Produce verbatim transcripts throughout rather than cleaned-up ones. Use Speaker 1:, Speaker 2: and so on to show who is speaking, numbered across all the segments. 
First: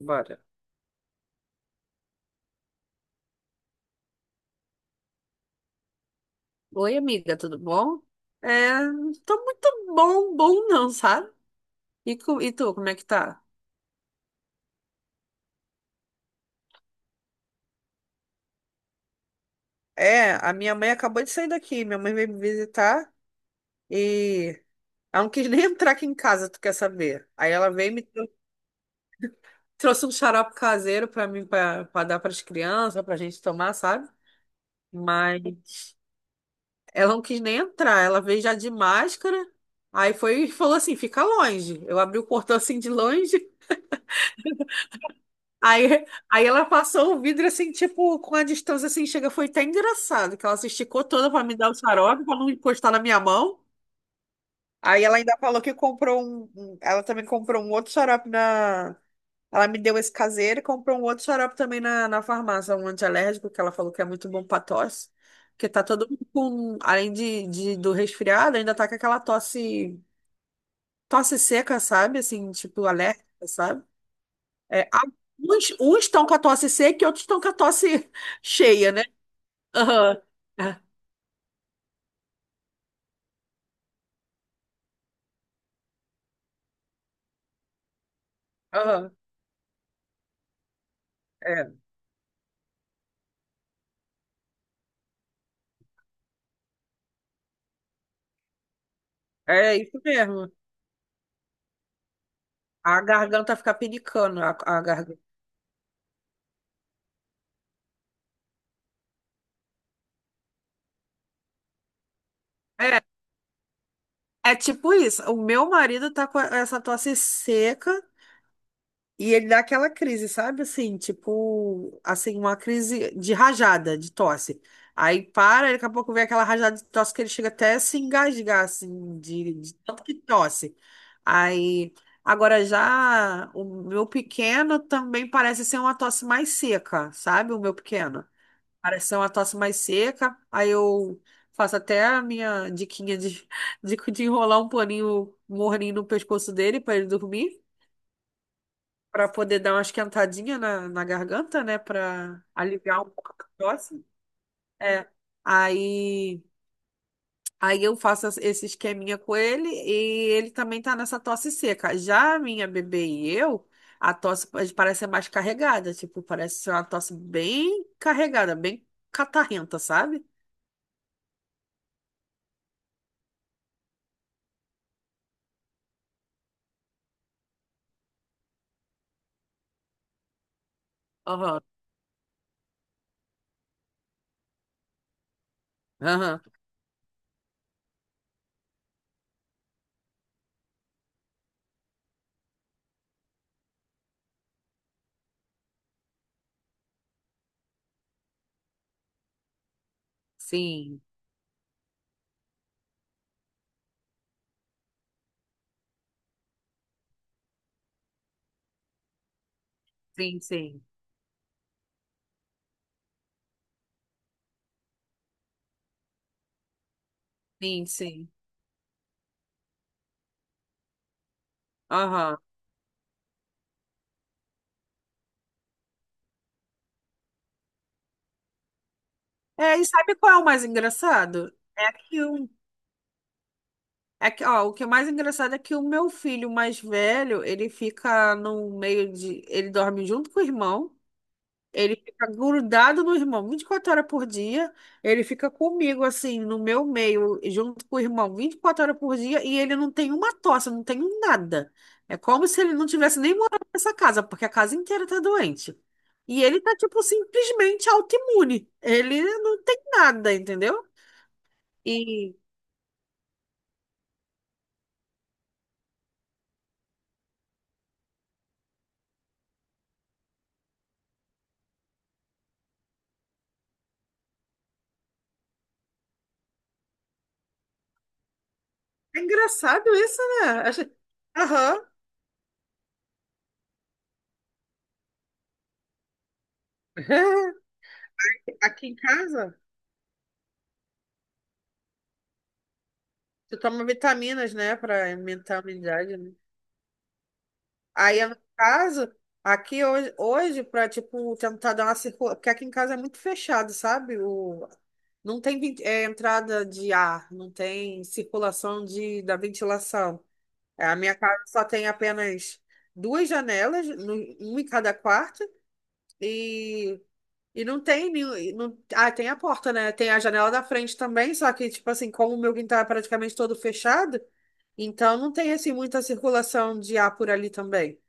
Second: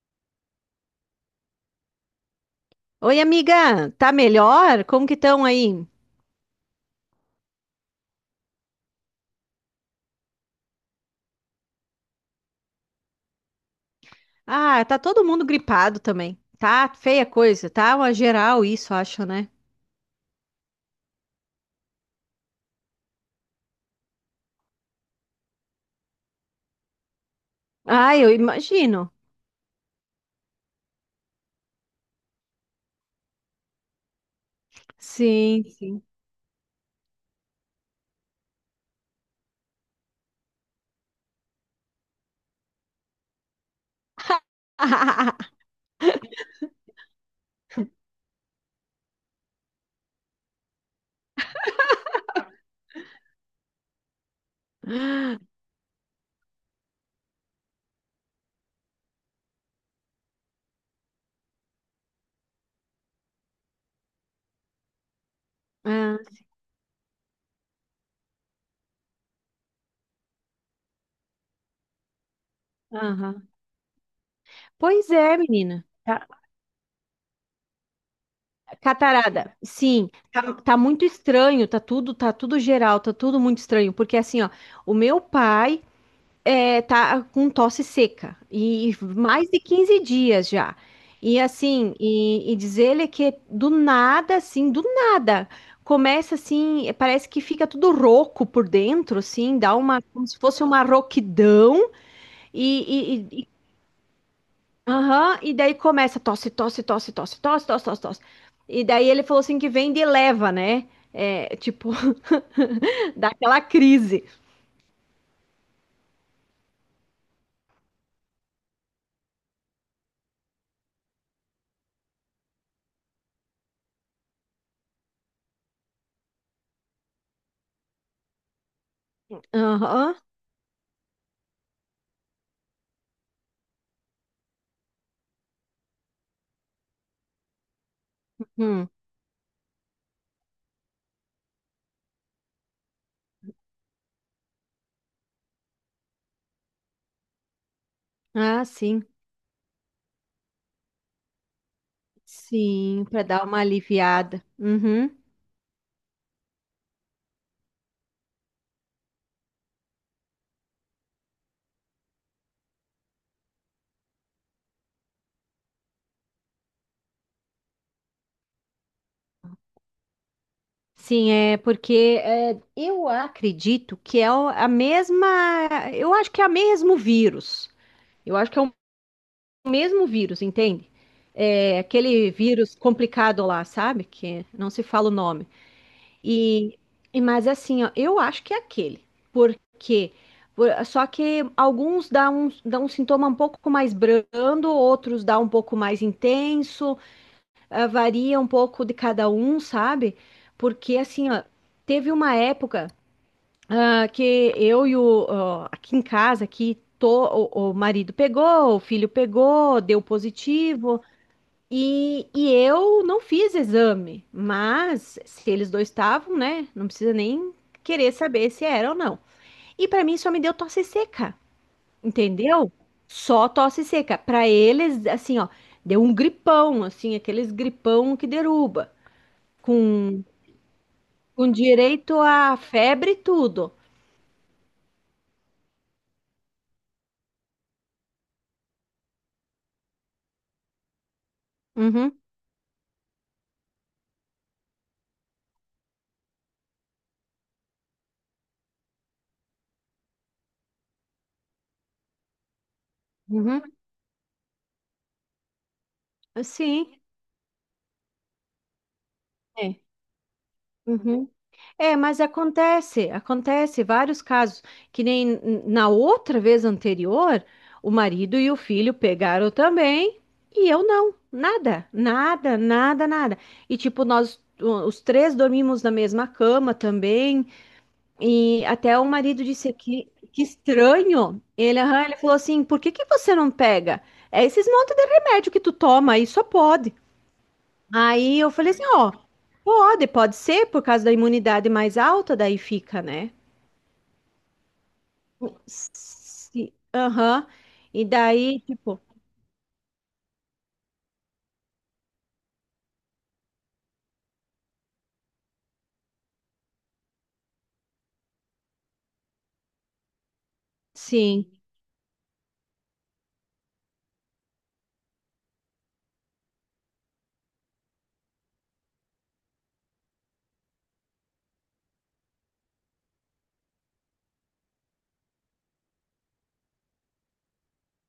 Speaker 1: Bora.
Speaker 2: Oi, amiga, tá melhor? Como que estão aí?
Speaker 1: Oi, amiga, tudo bom? É, tô muito bom, bom não, sabe? E, co- e tu, como é que tá?
Speaker 2: Ah, tá todo mundo gripado também. Tá feia coisa, tá uma geral isso, acho, né?
Speaker 1: É, a minha mãe acabou de sair daqui. Minha mãe veio me visitar e ela não quis nem entrar aqui em casa, tu quer saber? Aí ela veio e me
Speaker 2: Ah,
Speaker 1: trou-
Speaker 2: eu imagino.
Speaker 1: trouxe um xarope caseiro pra mim, pra, pra dar pras crianças, pra gente tomar, sabe?
Speaker 2: Sim,
Speaker 1: Mas
Speaker 2: sim.
Speaker 1: ela não quis nem entrar. Ela veio já de máscara. Aí foi e falou assim: fica longe. Eu abri o portão assim de longe. Aí, aí ela passou o vidro assim, tipo, com a distância assim, chega, foi até engraçado, que ela se esticou toda para me dar o xarope, para não encostar na minha mão. Aí ela ainda falou que comprou um, um- ela também comprou um outro xarope na, ela me deu esse caseiro e comprou um outro xarope também na, na farmácia, um alérgico que ela falou que é muito bom para tosse, porque tá todo
Speaker 2: Ah,
Speaker 1: mundo com, além de, de- do resfriado, ainda tá com aquela tosse, tosse seca, sabe? Assim, tipo, alérgica,
Speaker 2: aham.
Speaker 1: sabe? É,
Speaker 2: Pois é,
Speaker 1: alguns,
Speaker 2: menina.
Speaker 1: uns estão
Speaker 2: Tá-
Speaker 1: com a tosse seca e outros estão com a tosse cheia, né?
Speaker 2: Catarada, sim,
Speaker 1: Aham.
Speaker 2: tá, tá
Speaker 1: É.
Speaker 2: muito estranho, tá tudo, tá tudo geral, tá tudo muito estranho, porque assim, ó, o meu pai, é, tá com tosse seca e
Speaker 1: Aham.
Speaker 2: mais de quinze dias já. E assim, e, e diz ele que do nada, assim, do nada, começa assim, é, parece que fica tudo rouco por dentro, assim, dá
Speaker 1: É, é isso
Speaker 2: uma, como se
Speaker 1: mesmo.
Speaker 2: fosse uma rouquidão
Speaker 1: A
Speaker 2: e, e, e, e
Speaker 1: garganta fica pinicando, a, a garganta.
Speaker 2: aham, e daí começa tosse, tosse, tosse, tosse, tosse, tosse, tosse, tosse. E daí ele falou assim que vem de leva, né? É, tipo,
Speaker 1: É,
Speaker 2: dá aquela crise.
Speaker 1: é tipo isso. O meu marido tá com essa tosse seca. E ele dá aquela crise, sabe? Assim, tipo, assim, uma crise de rajada, de tosse. Aí para, daqui a pouco vem aquela rajada de tosse que ele chega até a se engasgar, assim, de, de tanto que
Speaker 2: Aham.
Speaker 1: tosse. Aí, agora já o meu pequeno também parece ser uma tosse mais seca, sabe? O meu pequeno.
Speaker 2: Hum.
Speaker 1: Parece ser uma tosse mais seca. Aí eu faço até a minha diquinha de, de, de enrolar um paninho morninho no pescoço dele para ele dormir.
Speaker 2: Ah, sim.
Speaker 1: Pra poder dar uma esquentadinha na, na garganta, né? Pra aliviar
Speaker 2: Sim,
Speaker 1: um
Speaker 2: para
Speaker 1: pouco
Speaker 2: dar
Speaker 1: a
Speaker 2: uma
Speaker 1: tosse.
Speaker 2: aliviada.
Speaker 1: É.
Speaker 2: Uhum.
Speaker 1: Aí, aí eu faço essa- esse esqueminha com ele e ele também tá nessa tosse seca. Já a minha bebê e eu, a tosse pa- parece ser mais carregada. Tipo, parece ser uma tosse bem carregada, bem catarrenta, sabe?
Speaker 2: Sim, é porque é, eu acredito que é o- a mesma. Eu acho que é o mesmo vírus. Eu acho que é o mesmo vírus, entende?
Speaker 1: Aham.
Speaker 2: É aquele vírus complicado lá, sabe? Que não se fala o nome.
Speaker 1: Aham.
Speaker 2: E, e mas assim, ó, eu acho que é aquele. Porque Só que alguns dão um, dá um sintoma um pouco mais brando, outros dá um pouco mais intenso. Ah, varia um pouco de cada um, sabe? Porque
Speaker 1: Sim,
Speaker 2: assim, ó, teve uma época ah, que eu e o ó, aqui em casa, aqui tô, o, o marido pegou, o filho pegou, deu
Speaker 1: sim, sim.
Speaker 2: positivo. E, e eu não fiz exame, mas se eles dois estavam, né? Não precisa nem
Speaker 1: Sim,
Speaker 2: querer
Speaker 1: sim.
Speaker 2: saber se era ou não. E pra mim só me deu tosse seca,
Speaker 1: Aham.
Speaker 2: entendeu? Só tosse seca. Pra eles, assim, ó, deu um gripão, assim, aqueles gripão que deruba
Speaker 1: É, e sabe
Speaker 2: com,
Speaker 1: qual é o mais
Speaker 2: com
Speaker 1: engraçado? É
Speaker 2: direito
Speaker 1: que um
Speaker 2: a febre e tudo.
Speaker 1: É que, ó, o que é mais engraçado é que o meu filho mais velho, ele fica no meio de. Ele dorme junto com o irmão, ele
Speaker 2: Uhum,
Speaker 1: fica grudado no irmão vinte e quatro horas por dia, ele fica comigo, assim, no meu meio, junto com o irmão vinte e quatro horas por dia, e ele não tem uma tosse, não tem um nada. É como se ele não tivesse nem morado
Speaker 2: uhum.
Speaker 1: nessa casa, porque a casa inteira tá doente. E ele tá,
Speaker 2: Sim.
Speaker 1: tipo, simplesmente autoimune. Ele não tem
Speaker 2: É.
Speaker 1: nada, entendeu?
Speaker 2: Uhum. É, mas
Speaker 1: E
Speaker 2: acontece, acontece vários casos, que nem na outra vez anterior, o marido e o filho pegaram também, e eu não, nada, nada, nada, nada. E tipo, nós o- os três dormimos na mesma cama também. E até o
Speaker 1: é
Speaker 2: marido disse
Speaker 1: engraçado
Speaker 2: que,
Speaker 1: isso,
Speaker 2: que
Speaker 1: né? Acho-
Speaker 2: estranho. Ele,
Speaker 1: Aham.
Speaker 2: aham, ele falou assim: por que que você não pega? É esses montes de remédio que tu toma aí, só pode. Aí eu falei assim:
Speaker 1: Aqui em
Speaker 2: ó,
Speaker 1: casa,
Speaker 2: pode, pode ser por causa da imunidade mais alta, daí fica, né?
Speaker 1: tu toma vitaminas, né, pra aumentar a imunidade, né?
Speaker 2: Se- Aham. E
Speaker 1: Aí, no
Speaker 2: daí, tipo,
Speaker 1: caso, aqui hoje, hoje pra, tipo, tentar dar uma circulação, porque aqui em casa é muito fechado, sabe? O... Não tem vent- é, entrada de ar, não tem circulação de, da ventilação. É, a minha casa
Speaker 2: sim.
Speaker 1: só tem apenas duas janelas, no- uma em cada quarto, e e não tem nenhum. Não, ah, tem a porta, né? Tem a janela da frente também, só que, tipo assim, como o meu quintal é praticamente todo fechado, então não tem, assim, muita circulação de ar por ali também.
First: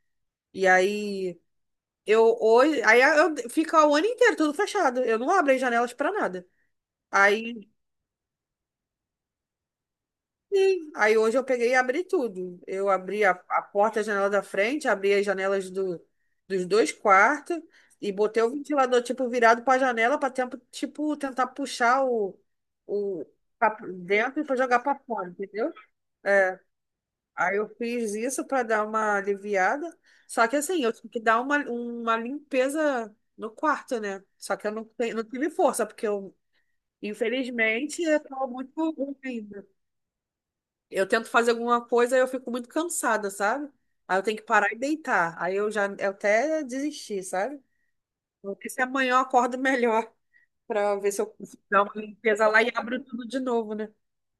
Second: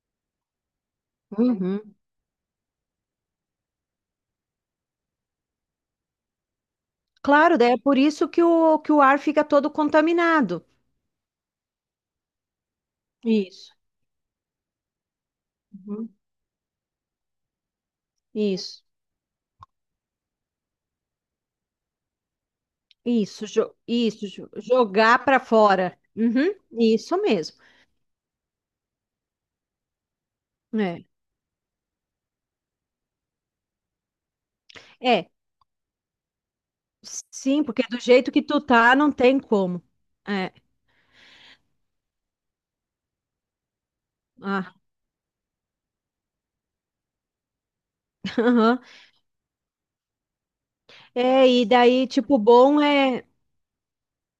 Speaker 1: E aí,
Speaker 2: Uhum.
Speaker 1: eu hoje. Aí eu, fica o ano inteiro tudo fechado. Eu não abro as janelas pra nada.
Speaker 2: Claro,
Speaker 1: Aí.
Speaker 2: daí é por isso que o, que o ar fica todo contaminado.
Speaker 1: Sim. Aí hoje eu peguei e abri tudo. Eu abri a, a
Speaker 2: Isso.
Speaker 1: porta, a janela da frente, abri as janelas do,
Speaker 2: Uhum.
Speaker 1: dos dois quartos e botei o
Speaker 2: Isso.
Speaker 1: ventilador, tipo, virado para a janela para tempo, tipo, tentar puxar o, o
Speaker 2: Isso, jo-
Speaker 1: pra
Speaker 2: isso,
Speaker 1: dentro
Speaker 2: jo-
Speaker 1: para jogar para
Speaker 2: jogar
Speaker 1: fora,
Speaker 2: para
Speaker 1: entendeu?
Speaker 2: fora. Uhum,
Speaker 1: É.
Speaker 2: isso
Speaker 1: Aí
Speaker 2: mesmo.
Speaker 1: eu fiz isso para dar uma aliviada. Só que assim, eu
Speaker 2: É.
Speaker 1: tive que dar uma, uma limpeza no quarto, né? Só que eu não, tenho- não
Speaker 2: É,
Speaker 1: tive força, porque eu,
Speaker 2: sim, porque do
Speaker 1: infelizmente, eu
Speaker 2: jeito que
Speaker 1: estou
Speaker 2: tu
Speaker 1: muito
Speaker 2: tá, não
Speaker 1: ruim.
Speaker 2: tem como. É,
Speaker 1: Eu tento fazer alguma coisa e eu fico muito cansada, sabe? Aí eu tenho que parar
Speaker 2: ah,
Speaker 1: e deitar. Aí eu já eu até desisti, sabe? Vou ver
Speaker 2: aham.
Speaker 1: se amanhã eu acordo melhor pra ver se eu
Speaker 2: É,
Speaker 1: consigo
Speaker 2: e
Speaker 1: dar uma
Speaker 2: daí, tipo, o
Speaker 1: limpeza lá e
Speaker 2: bom
Speaker 1: abro
Speaker 2: é,
Speaker 1: tudo de novo, né?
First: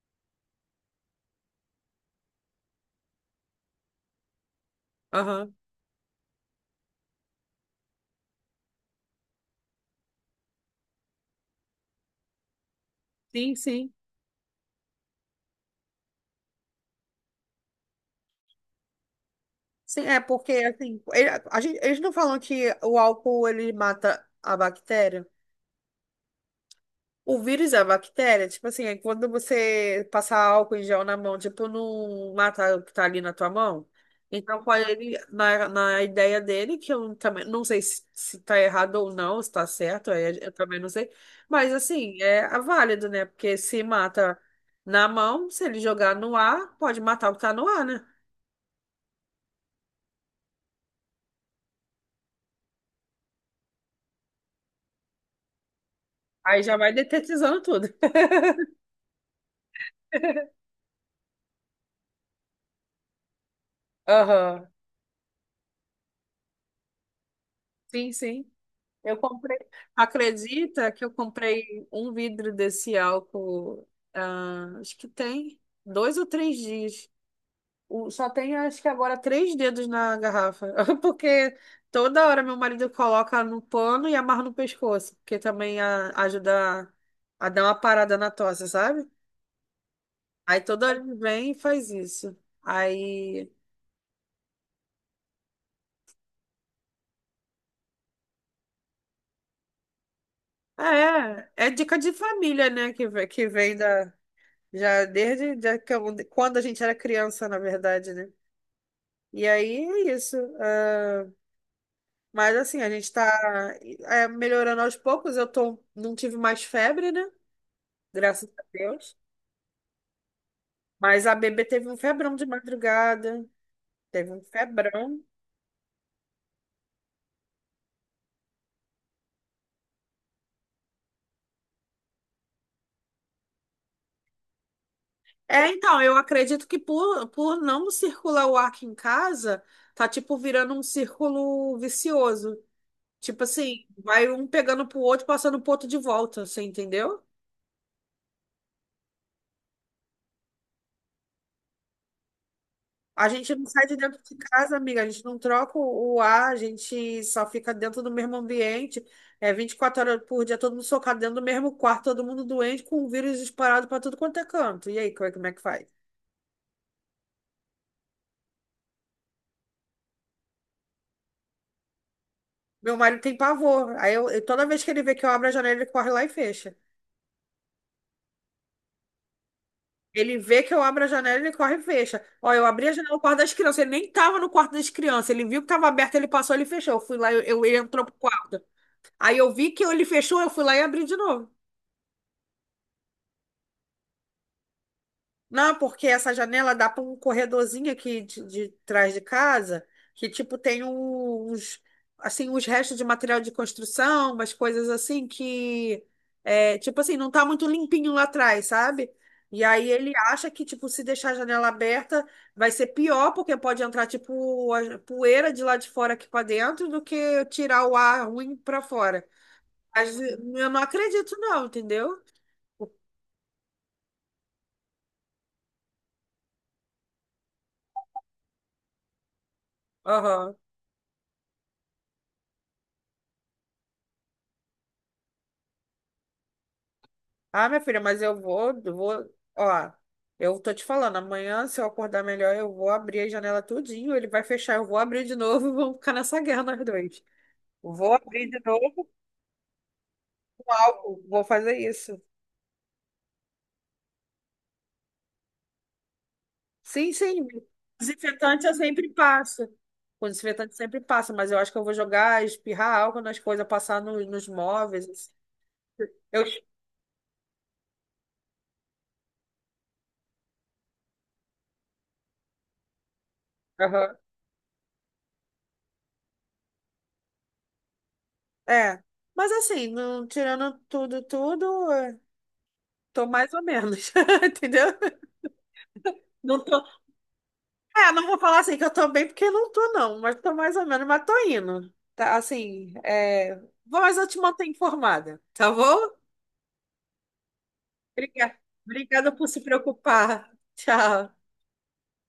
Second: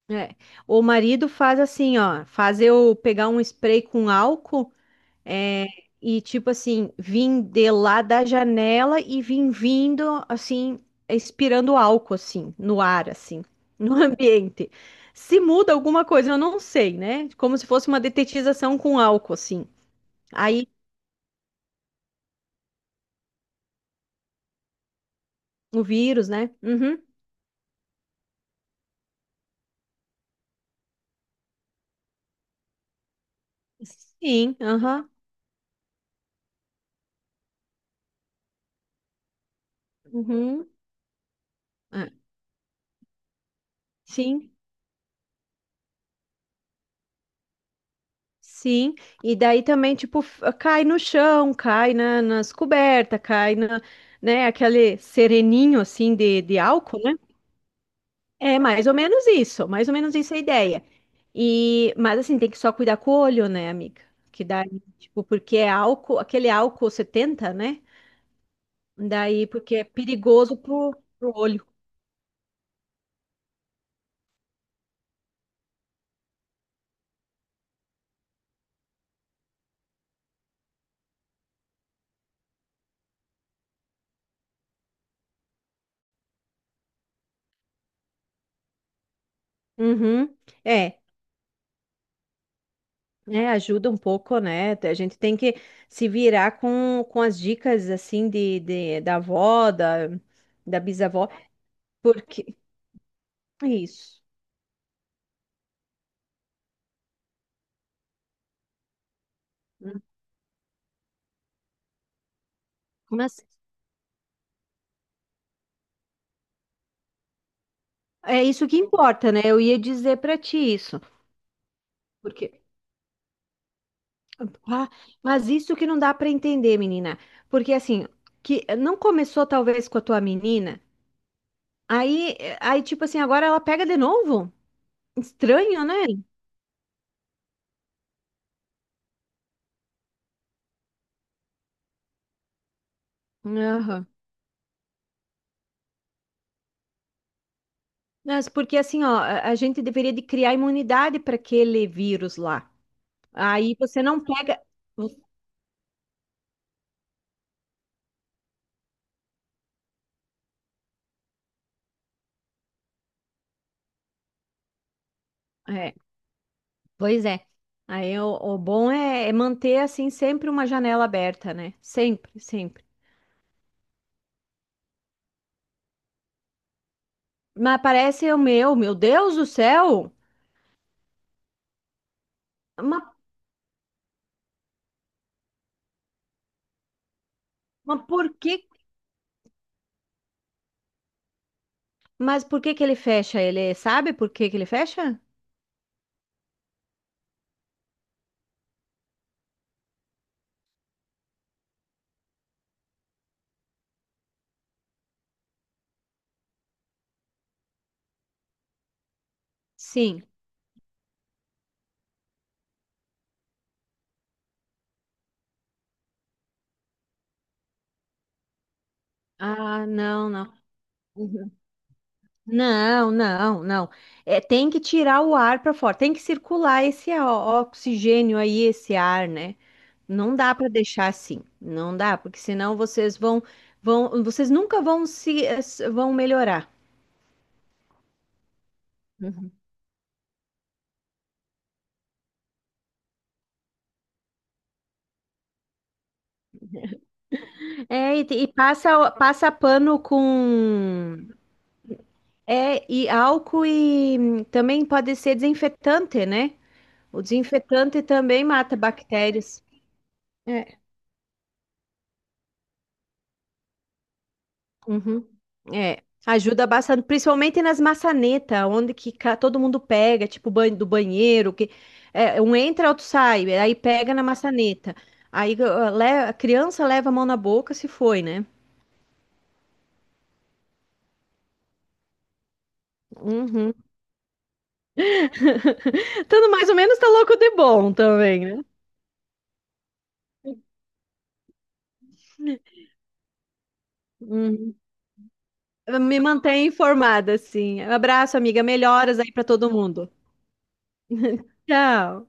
Speaker 2: é, o marido faz assim, ó, faz eu pegar um spray com álcool.
Speaker 1: Aham.
Speaker 2: É, e tipo assim, vim de lá da janela e vim vindo assim, expirando álcool assim, no ar assim,
Speaker 1: Sim, sim.
Speaker 2: no ambiente. Se muda alguma coisa, eu não sei, né? Como se fosse uma detetização com álcool assim.
Speaker 1: Sim, é porque
Speaker 2: Aí
Speaker 1: assim, ele- a gente, eles não falam que o álcool ele mata a bactéria?
Speaker 2: o vírus, né? Uhum.
Speaker 1: O vírus e a bactéria, tipo assim, é quando você passar álcool em gel na mão, tipo, não mata o que tá ali na tua mão.
Speaker 2: Sim,
Speaker 1: Então, com
Speaker 2: aham.
Speaker 1: ele, na, na ideia dele, que eu também não sei se, se tá errado ou não, se tá certo, aí eu
Speaker 2: Uhum.
Speaker 1: também não sei. Mas,
Speaker 2: É,
Speaker 1: assim, é é válido, né? Porque se mata
Speaker 2: sim.
Speaker 1: na mão, se ele jogar no ar, pode matar o que tá no ar, né?
Speaker 2: Sim, e daí também, tipo, f- cai no chão, cai na, nas cobertas, cai na, né, aquele sereninho, assim, de, de
Speaker 1: Aí já vai
Speaker 2: álcool, né?
Speaker 1: detetizando tudo.
Speaker 2: É mais ou menos isso, mais ou menos isso é a ideia. E, mas assim, tem que só cuidar com o olho, né, amiga? Que
Speaker 1: Aham.
Speaker 2: daí, tipo, porque é álcool, aquele álcool setenta, né?
Speaker 1: Sim, sim. Eu
Speaker 2: Daí,
Speaker 1: comprei.
Speaker 2: porque é perigoso
Speaker 1: Acredita
Speaker 2: pro,
Speaker 1: que eu
Speaker 2: pro olho.
Speaker 1: comprei um vidro desse álcool, ah, acho que tem dois ou três dias. O- Só tem, acho que agora, três dedos na garrafa. Porque toda hora meu marido coloca no pano e amarra no pescoço. Porque também a- ajuda a, a dar uma parada na tosse, sabe?
Speaker 2: Uhum.
Speaker 1: Aí toda
Speaker 2: É,
Speaker 1: hora ele vem e faz isso.
Speaker 2: né?
Speaker 1: Aí.
Speaker 2: Ajuda um pouco, né? A gente tem que se virar com, com as dicas, assim, de, de- da avó, da, da bisavó,
Speaker 1: É, é dica de
Speaker 2: porque...
Speaker 1: família, né? Que, ve- que
Speaker 2: é
Speaker 1: vem da.
Speaker 2: isso.
Speaker 1: Já desde já que eu- quando a gente era criança, na verdade, né? E aí é isso. Ah, mas assim, a gente tá
Speaker 2: Mas
Speaker 1: é, melhorando aos poucos. Eu tô, não tive mais febre, né?
Speaker 2: é
Speaker 1: Graças a
Speaker 2: isso que
Speaker 1: Deus.
Speaker 2: importa, né? Eu ia dizer pra ti isso.
Speaker 1: Mas a bebê teve um febrão de
Speaker 2: Porque
Speaker 1: madrugada. Teve um
Speaker 2: ah,
Speaker 1: febrão.
Speaker 2: mas isso que não dá para entender, menina. Porque assim, que não começou talvez com a tua menina, aí, aí tipo assim, agora ela pega de novo?
Speaker 1: É,
Speaker 2: Estranho, né?
Speaker 1: então, eu acredito que por, por não circular o ar aqui em casa, tá tipo virando um círculo vicioso. Tipo assim,
Speaker 2: Aham.
Speaker 1: vai um pegando pro outro, passando pro outro de volta, você entendeu?
Speaker 2: Mas porque assim, ó, a a gente deveria de criar imunidade para aquele vírus lá.
Speaker 1: A gente não
Speaker 2: Aí
Speaker 1: sai de
Speaker 2: você
Speaker 1: dentro
Speaker 2: não
Speaker 1: de
Speaker 2: pega.
Speaker 1: casa, amiga. A gente não troca o o ar, a gente só fica dentro do mesmo ambiente. É vinte e quatro horas por dia, todo mundo socado dentro do mesmo quarto, todo mundo doente, com o vírus disparado para tudo quanto é canto. E aí, co- como é que faz?
Speaker 2: É, pois é. Aí o, o bom é, é manter assim sempre uma janela aberta, né? Sempre, sempre.
Speaker 1: Meu marido tem pavor. Aí eu, eu- toda vez que ele vê que eu abro a janela, ele corre lá e fecha.
Speaker 2: Mas parece o meu, meu Deus do céu!
Speaker 1: Ele vê que eu abro a janela, ele corre e fecha. Ó, eu abri a janela
Speaker 2: Mas,
Speaker 1: no quarto das crianças. Ele nem tava no quarto das crianças. Ele viu que tava aberto, ele passou, ele fechou. Eu fui lá, eu, eu- ele
Speaker 2: mas
Speaker 1: entrou pro
Speaker 2: por que?
Speaker 1: quarto. Aí eu vi que ele fechou, eu fui lá e abri de novo.
Speaker 2: Mas por que que ele fecha? Ele sabe por que que ele fecha?
Speaker 1: Não, porque essa janela dá para um corredorzinho aqui de, de trás de casa, que tipo tem um, uns assim uns restos de material de construção, umas coisas assim que é, tipo assim não tá muito limpinho lá atrás, sabe? E aí ele
Speaker 2: Sim.
Speaker 1: acha que tipo se deixar a janela aberta vai ser pior, porque pode entrar tipo a poeira de lá de fora aqui para dentro do que tirar o ar ruim para fora.
Speaker 2: Ah,
Speaker 1: Mas
Speaker 2: não,
Speaker 1: eu
Speaker 2: não.
Speaker 1: não acredito não, entendeu?
Speaker 2: Não, não, não. É, tem que tirar o ar para fora, tem que circular esse ó- oxigênio aí, esse ar, né? Não dá
Speaker 1: Aham.
Speaker 2: para deixar assim, não dá, porque senão vocês vão, vão, vocês nunca vão se eh, s- vão melhorar.
Speaker 1: Ah, minha filha, mas eu vou, eu vou, ó, eu tô te falando, amanhã, se eu acordar melhor, eu vou abrir a janela tudinho, ele vai fechar, eu vou abrir de novo e vamos ficar nessa guerra nós dois. Vou
Speaker 2: É, e, te- e
Speaker 1: abrir de novo
Speaker 2: passa, passa pano
Speaker 1: com
Speaker 2: com,
Speaker 1: álcool, vou fazer isso.
Speaker 2: é, e álcool e hum, também pode ser desinfetante, né?
Speaker 1: Sim,
Speaker 2: O
Speaker 1: sim,
Speaker 2: desinfetante também
Speaker 1: desinfetante eu
Speaker 2: mata
Speaker 1: sempre passo.
Speaker 2: bactérias.
Speaker 1: O desinfetante
Speaker 2: É.
Speaker 1: sempre passa, mas eu acho que eu vou jogar, espirrar álcool nas coisas, passar no- nos móveis,
Speaker 2: Uhum.
Speaker 1: assim.
Speaker 2: É.
Speaker 1: Eu.
Speaker 2: Ajuda bastante, principalmente nas maçanetas, onde que ca- todo mundo pega, tipo ban- do banheiro, que é, um entra, outro sai, aí pega
Speaker 1: Aham.
Speaker 2: na maçaneta. Aí uh, le- a criança leva a mão na boca se foi, né?
Speaker 1: É, mas assim, não, tirando tudo, tudo, eh, tô mais ou
Speaker 2: Uhum.
Speaker 1: menos, entendeu?
Speaker 2: Tudo
Speaker 1: Não
Speaker 2: mais ou
Speaker 1: tô.
Speaker 2: menos tá louco de bom
Speaker 1: É, não vou
Speaker 2: também,
Speaker 1: falar
Speaker 2: né?
Speaker 1: assim que eu tô bem, porque não tô, não, mas tô mais ou menos, mas tô indo. Tá, assim, é... vou- mas eu te manter
Speaker 2: Uhum.
Speaker 1: informada, tá bom?
Speaker 2: Me mantém informada, sim. Abraço,
Speaker 1: Obrigada.
Speaker 2: amiga. Melhoras aí
Speaker 1: Obrigada
Speaker 2: pra
Speaker 1: por se
Speaker 2: todo mundo.
Speaker 1: preocupar. Tchau.
Speaker 2: Tchau.